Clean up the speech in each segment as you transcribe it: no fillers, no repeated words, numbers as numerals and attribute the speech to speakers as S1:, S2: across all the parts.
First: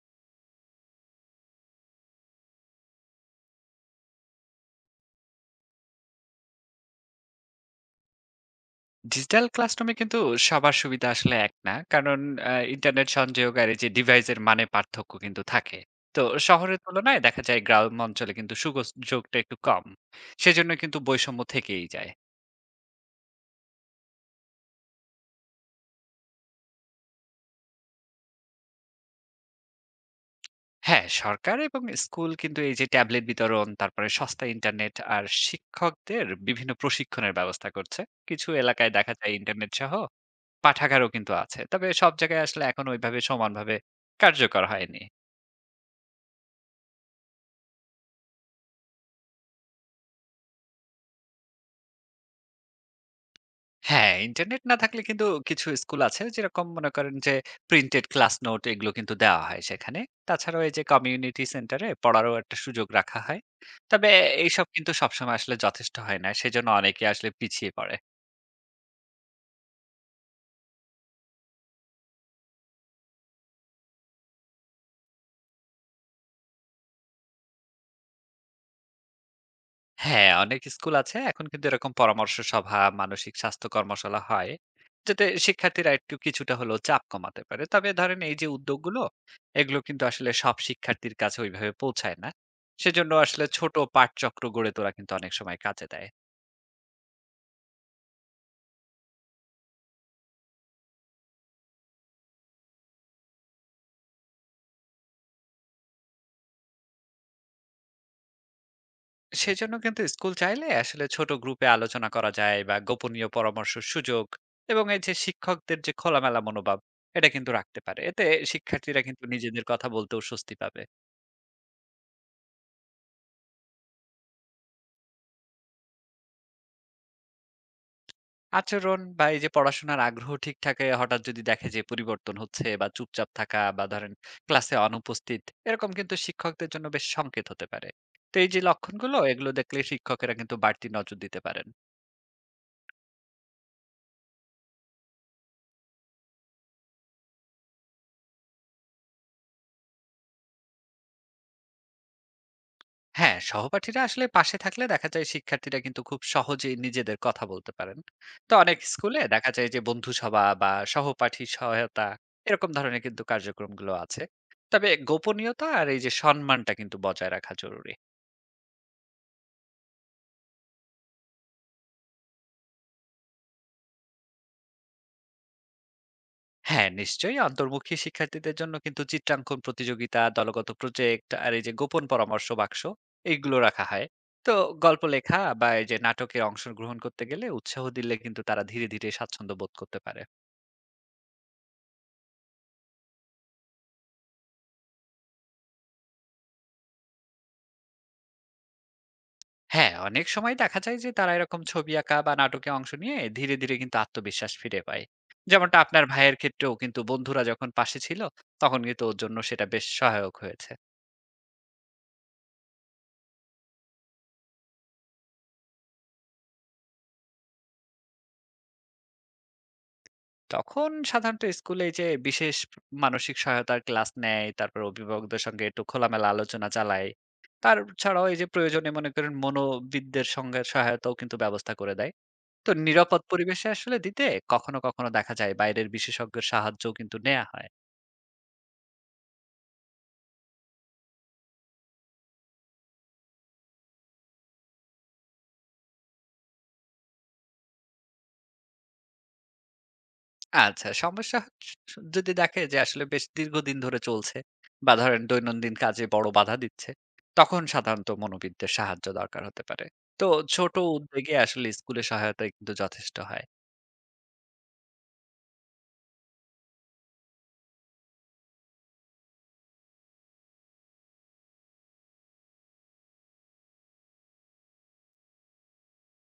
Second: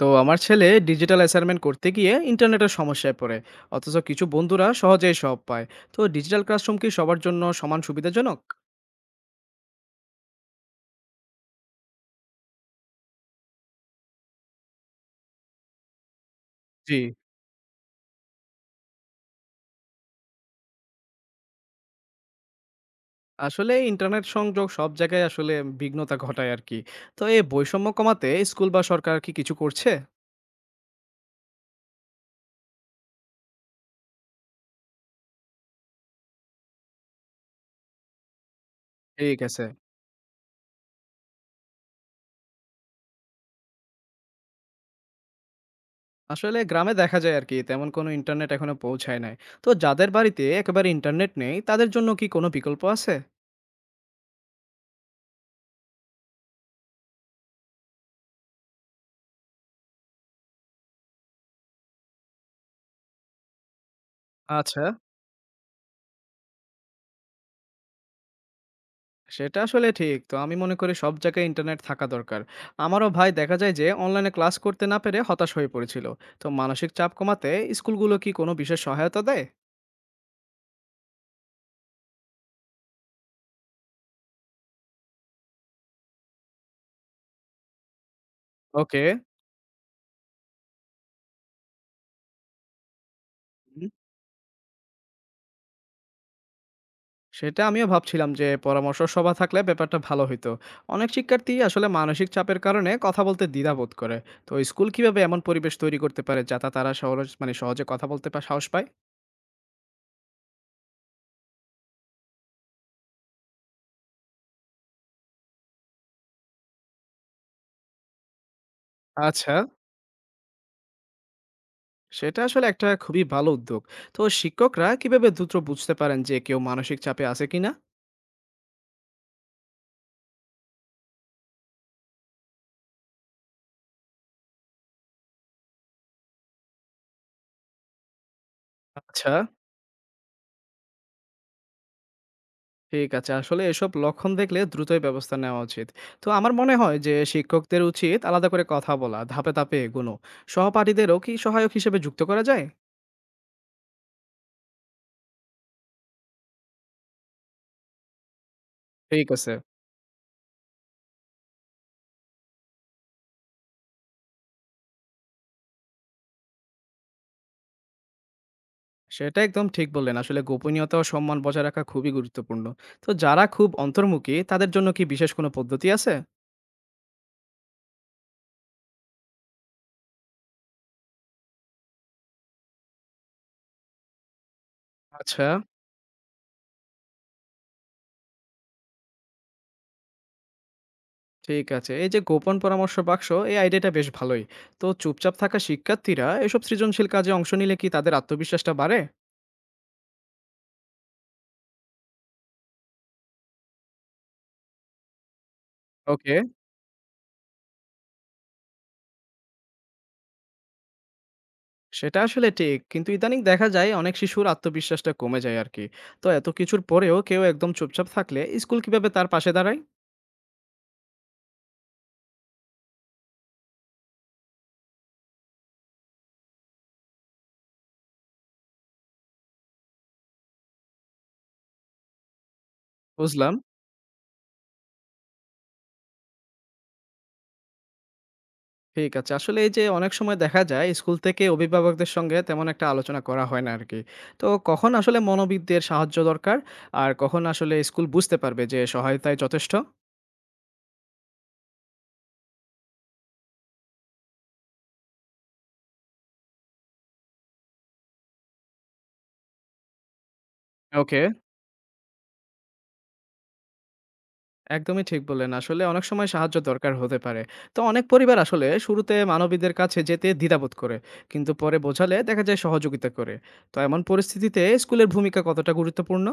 S1: তো আমার ছেলে ডিজিটাল অ্যাসাইনমেন্ট করতে গিয়ে ইন্টারনেটের সমস্যায় পড়ে। অথচ কিছু বন্ধুরা সহজেই সব পায়। তো ডিজিটাল ক্লাসরুম কি সবার জন্য সমান সুবিধাজনক?
S2: ডিজিটাল ক্লাসরুমে কিন্তু সবার সুবিধা আসলে এক না। কারণ ইন্টারনেট সংযোগ আর এই যে ডিভাইসের মানে পার্থক্য কিন্তু থাকে। তো শহরের
S1: জি।
S2: তুলনায় দেখা যায় গ্রাম অঞ্চলে কিন্তু সুযোগটা একটু কম। সেজন্য কিন্তু বৈষম্য থেকেই যায়।
S1: আসলে ইন্টারনেট সংযোগ সব জায়গায় আসলে বিঘ্নতা ঘটায় আর কি। তো এই বৈষম্য কমাতে স্কুল বা সরকার কি কিছু করছে?
S2: হ্যাঁ, সরকার এবং স্কুল কিন্তু এই যে ট্যাবলেট বিতরণ, তারপরে সস্তা ইন্টারনেট আর শিক্ষকদের বিভিন্ন প্রশিক্ষণের ব্যবস্থা করছে। কিছু এলাকায় দেখা যায়
S1: ঠিক আছে।
S2: ইন্টারনেট সহ পাঠাগারও কিন্তু আছে। তবে সব জায়গায় আসলে এখন ওইভাবে সমানভাবে কার্যকর হয়নি।
S1: আসলে গ্রামে দেখা যায় আর কি তেমন কোনো ইন্টারনেট এখনো পৌঁছায় নাই। তো যাদের বাড়িতে একেবারে ইন্টারনেট নেই তাদের জন্য কি কোনো বিকল্প আছে?
S2: হ্যাঁ, ইন্টারনেট না থাকলে কিন্তু কিছু স্কুল আছে যেরকম মনে করেন যে প্রিন্টেড ক্লাস নোট এগুলো কিন্তু দেওয়া হয় সেখানে। তাছাড়াও এই যে কমিউনিটি সেন্টারে পড়ারও একটা সুযোগ রাখা হয়। তবে এইসব
S1: আচ্ছা,
S2: কিন্তু সবসময় আসলে যথেষ্ট হয় না। সেজন্য অনেকে আসলে পিছিয়ে পড়ে।
S1: সেটা আসলে ঠিক। তো আমি মনে করি সব জায়গায় ইন্টারনেট থাকা দরকার। আমারও ভাই দেখা যায় যে অনলাইনে ক্লাস করতে না পেরে হতাশ হয়ে পড়েছিল। তো মানসিক চাপ কমাতে স্কুলগুলো কি কোনো বিশেষ সহায়তা দেয়?
S2: হ্যাঁ, অনেক স্কুল আছে এখন কিন্তু এরকম পরামর্শ সভা, মানসিক স্বাস্থ্য কর্মশালা হয়। যাতে শিক্ষার্থীরা একটু কিছুটা হলেও চাপ কমাতে পারে। তবে ধরেন এই যে উদ্যোগগুলো,
S1: ওকে।
S2: এগুলো কিন্তু আসলে সব শিক্ষার্থীর কাছে ওইভাবে পৌঁছায় না। সেজন্য আসলে ছোট
S1: হুম।
S2: পাঠচক্র গড়ে তোলা কিন্তু অনেক সময় কাজে দেয়।
S1: সেটা আমিও ভাবছিলাম যে পরামর্শ সভা থাকলে ব্যাপারটা ভালো হইতো। অনেক শিক্ষার্থী আসলে মানসিক চাপের কারণে কথা বলতে দ্বিধা বোধ করে। তো স্কুল কিভাবে এমন পরিবেশ তৈরি করতে পারে যাতে তারা সহজ মানে সহজে কথা বলতে পা সাহস পায়?
S2: সেজন্য কিন্তু স্কুল চাইলে আসলে ছোট গ্রুপে আলোচনা করা যায় বা গোপনীয় পরামর্শ সুযোগ এবং এই যে শিক্ষকদের যে খোলামেলা মনোভাব, এটা কিন্তু রাখতে পারে। এতে শিক্ষার্থীরা কিন্তু
S1: আচ্ছা,
S2: নিজেদের কথা বলতেও স্বস্তি পাবে।
S1: সেটা আসলে একটা খুবই ভালো উদ্যোগ। তো শিক্ষকরা কিভাবে দ্রুত বুঝতে পারেন যে কেউ মানসিক চাপে আছে কিনা?
S2: আচরণ বা এই যে পড়াশোনার আগ্রহ ঠিক থাকে হঠাৎ যদি দেখে যে পরিবর্তন হচ্ছে বা চুপচাপ থাকা বা ধরেন ক্লাসে অনুপস্থিত এরকম কিন্তু শিক্ষকদের জন্য বেশ সংকেত হতে পারে। তো এই যে লক্ষণগুলো
S1: আচ্ছা,
S2: এগুলো দেখলে শিক্ষকেরা কিন্তু বাড়তি নজর দিতে পারেন।
S1: ঠিক আছে। আসলে এসব লক্ষণ দেখলে দ্রুতই ব্যবস্থা নেওয়া উচিত। তো আমার মনে হয় যে শিক্ষকদের উচিত আলাদা করে কথা বলা, ধাপে ধাপে এগোনো। সহপাঠীদেরও কি সহায়ক হিসেবে যুক্ত করা যায়?
S2: হ্যাঁ, সহপাঠীরা আসলে পাশে থাকলে দেখা যায় শিক্ষার্থীরা কিন্তু খুব সহজেই নিজেদের কথা বলতে পারেন। তো অনেক স্কুলে
S1: ঠিক
S2: দেখা
S1: আছে।
S2: যায় যে বন্ধু সভা বা সহপাঠী সহায়তা এরকম ধরনের কিন্তু কার্যক্রমগুলো আছে। তবে গোপনীয়তা আর এই যে সম্মানটা কিন্তু বজায় রাখা জরুরি।
S1: সেটা একদম ঠিক বললেন। আসলে গোপনীয়তা ও সম্মান বজায় রাখা খুবই গুরুত্বপূর্ণ। তো যারা খুব অন্তর্মুখী তাদের জন্য কি বিশেষ কোনো পদ্ধতি আছে?
S2: হ্যাঁ, নিশ্চয়ই। অন্তর্মুখী শিক্ষার্থীদের জন্য কিন্তু চিত্রাঙ্কন প্রতিযোগিতা, দলগত প্রজেক্ট আর এই যে গোপন পরামর্শ বাক্স এইগুলো রাখা হয়। তো গল্প লেখা
S1: আচ্ছা,
S2: বা এই যে নাটকে অংশগ্রহণ করতে গেলে উৎসাহ দিলে কিন্তু তারা ধীরে, ধীরে স্বাচ্ছন্দ্য বোধ করতে পারে।
S1: ঠিক আছে। এই যে গোপন পরামর্শ বাক্স, এই আইডিয়াটা বেশ ভালোই। তো চুপচাপ থাকা শিক্ষার্থীরা এসব সৃজনশীল কাজে অংশ নিলে কি তাদের আত্মবিশ্বাসটা বাড়ে?
S2: হ্যাঁ, অনেক সময় দেখা যায় যে তারা এরকম ছবি আঁকা বা নাটকে অংশ নিয়ে ধীরে, ধীরে কিন্তু আত্মবিশ্বাস ফিরে পায়। যেমনটা আপনার
S1: ওকে।
S2: ভাইয়ের ক্ষেত্রেও কিন্তু বন্ধুরা যখন পাশে ছিল, তখন কিন্তু ওর জন্য সেটা বেশ সহায়ক হয়েছে।
S1: সেটা আসলে ঠিক। কিন্তু ইদানিং দেখা যায় অনেক শিশুর আত্মবিশ্বাসটা কমে যায় আরকি। তো এত কিছুর পরেও কেউ একদম চুপচাপ থাকলে স্কুল কিভাবে তার পাশে দাঁড়ায়?
S2: তখন সাধারণত স্কুলে এই যে বিশেষ মানসিক সহায়তার ক্লাস নেয়, তারপর অভিভাবকদের সঙ্গে একটু খোলামেলা আলোচনা চালায়। তার ছাড়াও এই যে প্রয়োজনে মনে করেন মনোবিদদের সঙ্গে সহায়তাও কিন্তু ব্যবস্থা করে দেয়। তো নিরাপদ
S1: বুঝলাম।
S2: পরিবেশে আসলে দিতে কখনো, কখনো দেখা যায় বাইরের বিশেষজ্ঞের সাহায্যও কিন্তু নেয়া হয়।
S1: ঠিক আছে। আসলে এই যে অনেক সময় দেখা যায় স্কুল থেকে অভিভাবকদের সঙ্গে তেমন একটা আলোচনা করা হয় না আরকি। তো কখন আসলে মনোবিদদের সাহায্য দরকার? আর কখন আসলে স্কুল বুঝতে পারবে যে সহায়তাই যথেষ্ট?
S2: আচ্ছা, সমস্যা হচ্ছে যদি দেখে যে আসলে বেশ দীর্ঘদিন ধরে চলছে বা ধরেন দৈনন্দিন কাজে বড় বাধা দিচ্ছে, তখন সাধারণত মনোবিদদের সাহায্য দরকার হতে পারে। তো ছোট
S1: ওকে।
S2: উদ্যোগে আসলে স্কুলের সহায়তা কিন্তু যথেষ্ট হয়।
S1: একদমই ঠিক বললেন। আসলে অনেক সময় সাহায্য দরকার হতে পারে। তো অনেক পরিবার আসলে শুরুতে মানবীদের কাছে যেতে দ্বিধাবোধ করে। কিন্তু পরে বোঝালে দেখা যায় সহযোগিতা করে। তো এমন পরিস্থিতিতে স্কুলের ভূমিকা কতটা গুরুত্বপূর্ণ?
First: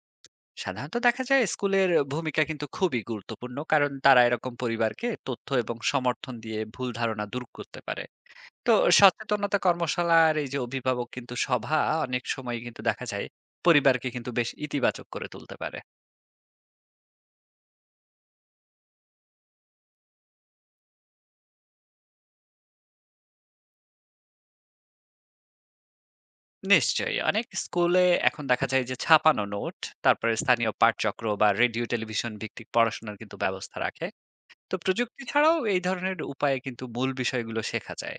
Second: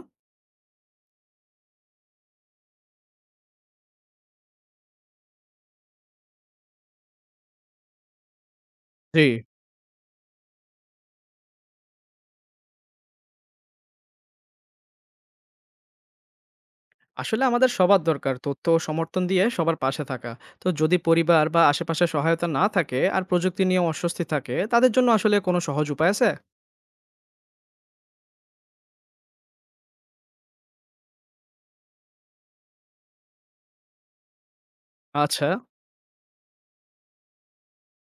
S2: সাধারণত দেখা যায় স্কুলের ভূমিকা কিন্তু খুবই গুরুত্বপূর্ণ। কারণ তারা এরকম পরিবারকে তথ্য এবং সমর্থন দিয়ে ভুল ধারণা দূর করতে পারে। তো
S1: জি।
S2: সচেতনতা কর্মশালা আর এই যে অভিভাবক কিন্তু সভা অনেক সময় কিন্তু দেখা যায় পরিবারকে কিন্তু বেশ ইতিবাচক করে তুলতে পারে।
S1: আসলে আমাদের সবার দরকার তথ্য ও সমর্থন দিয়ে সবার পাশে থাকা। তো যদি পরিবার বা আশেপাশে সহায়তা না থাকে আর প্রযুক্তি নিয়ে অস্বস্তি থাকে, তাদের জন্য আসলে কোনো সহজ উপায় আছে?
S2: নিশ্চয়ই। অনেক স্কুলে এখন দেখা যায় যে ছাপানো নোট, তারপরে স্থানীয় পাঠচক্র বা রেডিও টেলিভিশন ভিত্তিক পড়াশোনার কিন্তু ব্যবস্থা রাখে। তো প্রযুক্তি
S1: আচ্ছা,
S2: ছাড়াও এই ধরনের উপায়ে কিন্তু মূল বিষয়গুলো শেখা যায়।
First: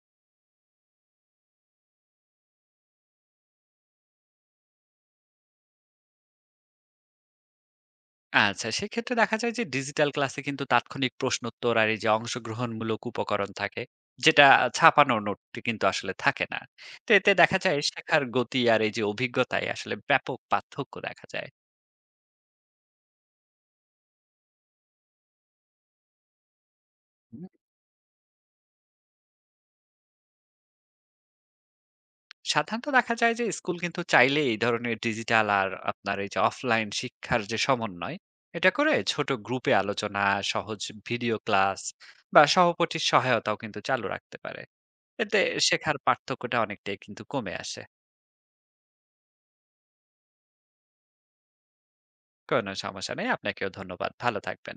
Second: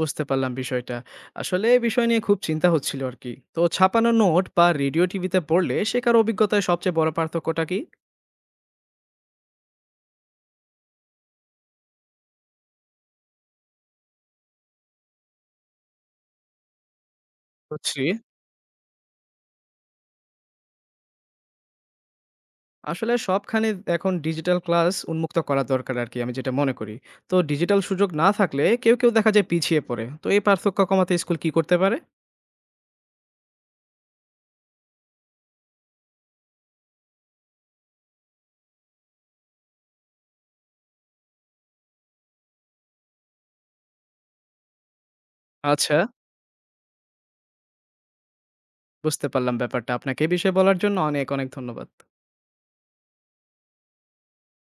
S1: বুঝতে পারলাম বিষয়টা। আসলে এই বিষয় নিয়ে খুব চিন্তা হচ্ছিল আরকি। তো ছাপানো নোট বা রেডিও টিভিতে পড়লে শেখার অভিজ্ঞতায় সবচেয়ে বড় পার্থক্যটা কি?
S2: আচ্ছা, সেক্ষেত্রে দেখা যায় যে ডিজিটাল ক্লাসে কিন্তু তাৎক্ষণিক প্রশ্নোত্তর আর এই যে অংশগ্রহণমূলক উপকরণ থাকে, যেটা ছাপানো নোটটি কিন্তু আসলে থাকে না। তো এতে দেখা যায়
S1: বুঝছি।
S2: শেখার গতি আর এই যে অভিজ্ঞতায় আসলে ব্যাপক পার্থক্য দেখা যায়।
S1: আসলে সবখানে এখন ডিজিটাল ক্লাস উন্মুক্ত করা দরকার আরকি আমি যেটা মনে করি। তো ডিজিটাল সুযোগ না থাকলে কেউ কেউ দেখা যায় পিছিয়ে পড়ে। তো এই পার্থক্য কমাতে স্কুল কি করতে পারে?
S2: সাধারণত দেখা যায় যে স্কুল কিন্তু চাইলে এই ধরনের ডিজিটাল আর আপনার এই যে অফলাইন শিক্ষার যে সমন্বয় এটা করে ছোট গ্রুপে আলোচনা, সহজ ভিডিও ক্লাস বা সহপাঠীর সহায়তাও কিন্তু চালু রাখতে পারে। এতে
S1: আচ্ছা,
S2: শেখার পার্থক্যটা অনেকটাই কিন্তু কমে আসে।
S1: বুঝতে পারলাম ব্যাপারটা। আপনাকে এ বিষয়ে বলার জন্য অনেক, অনেক ধন্যবাদ।
S2: কোনো সমস্যা নেই, আপনাকেও ধন্যবাদ। ভালো থাকবেন।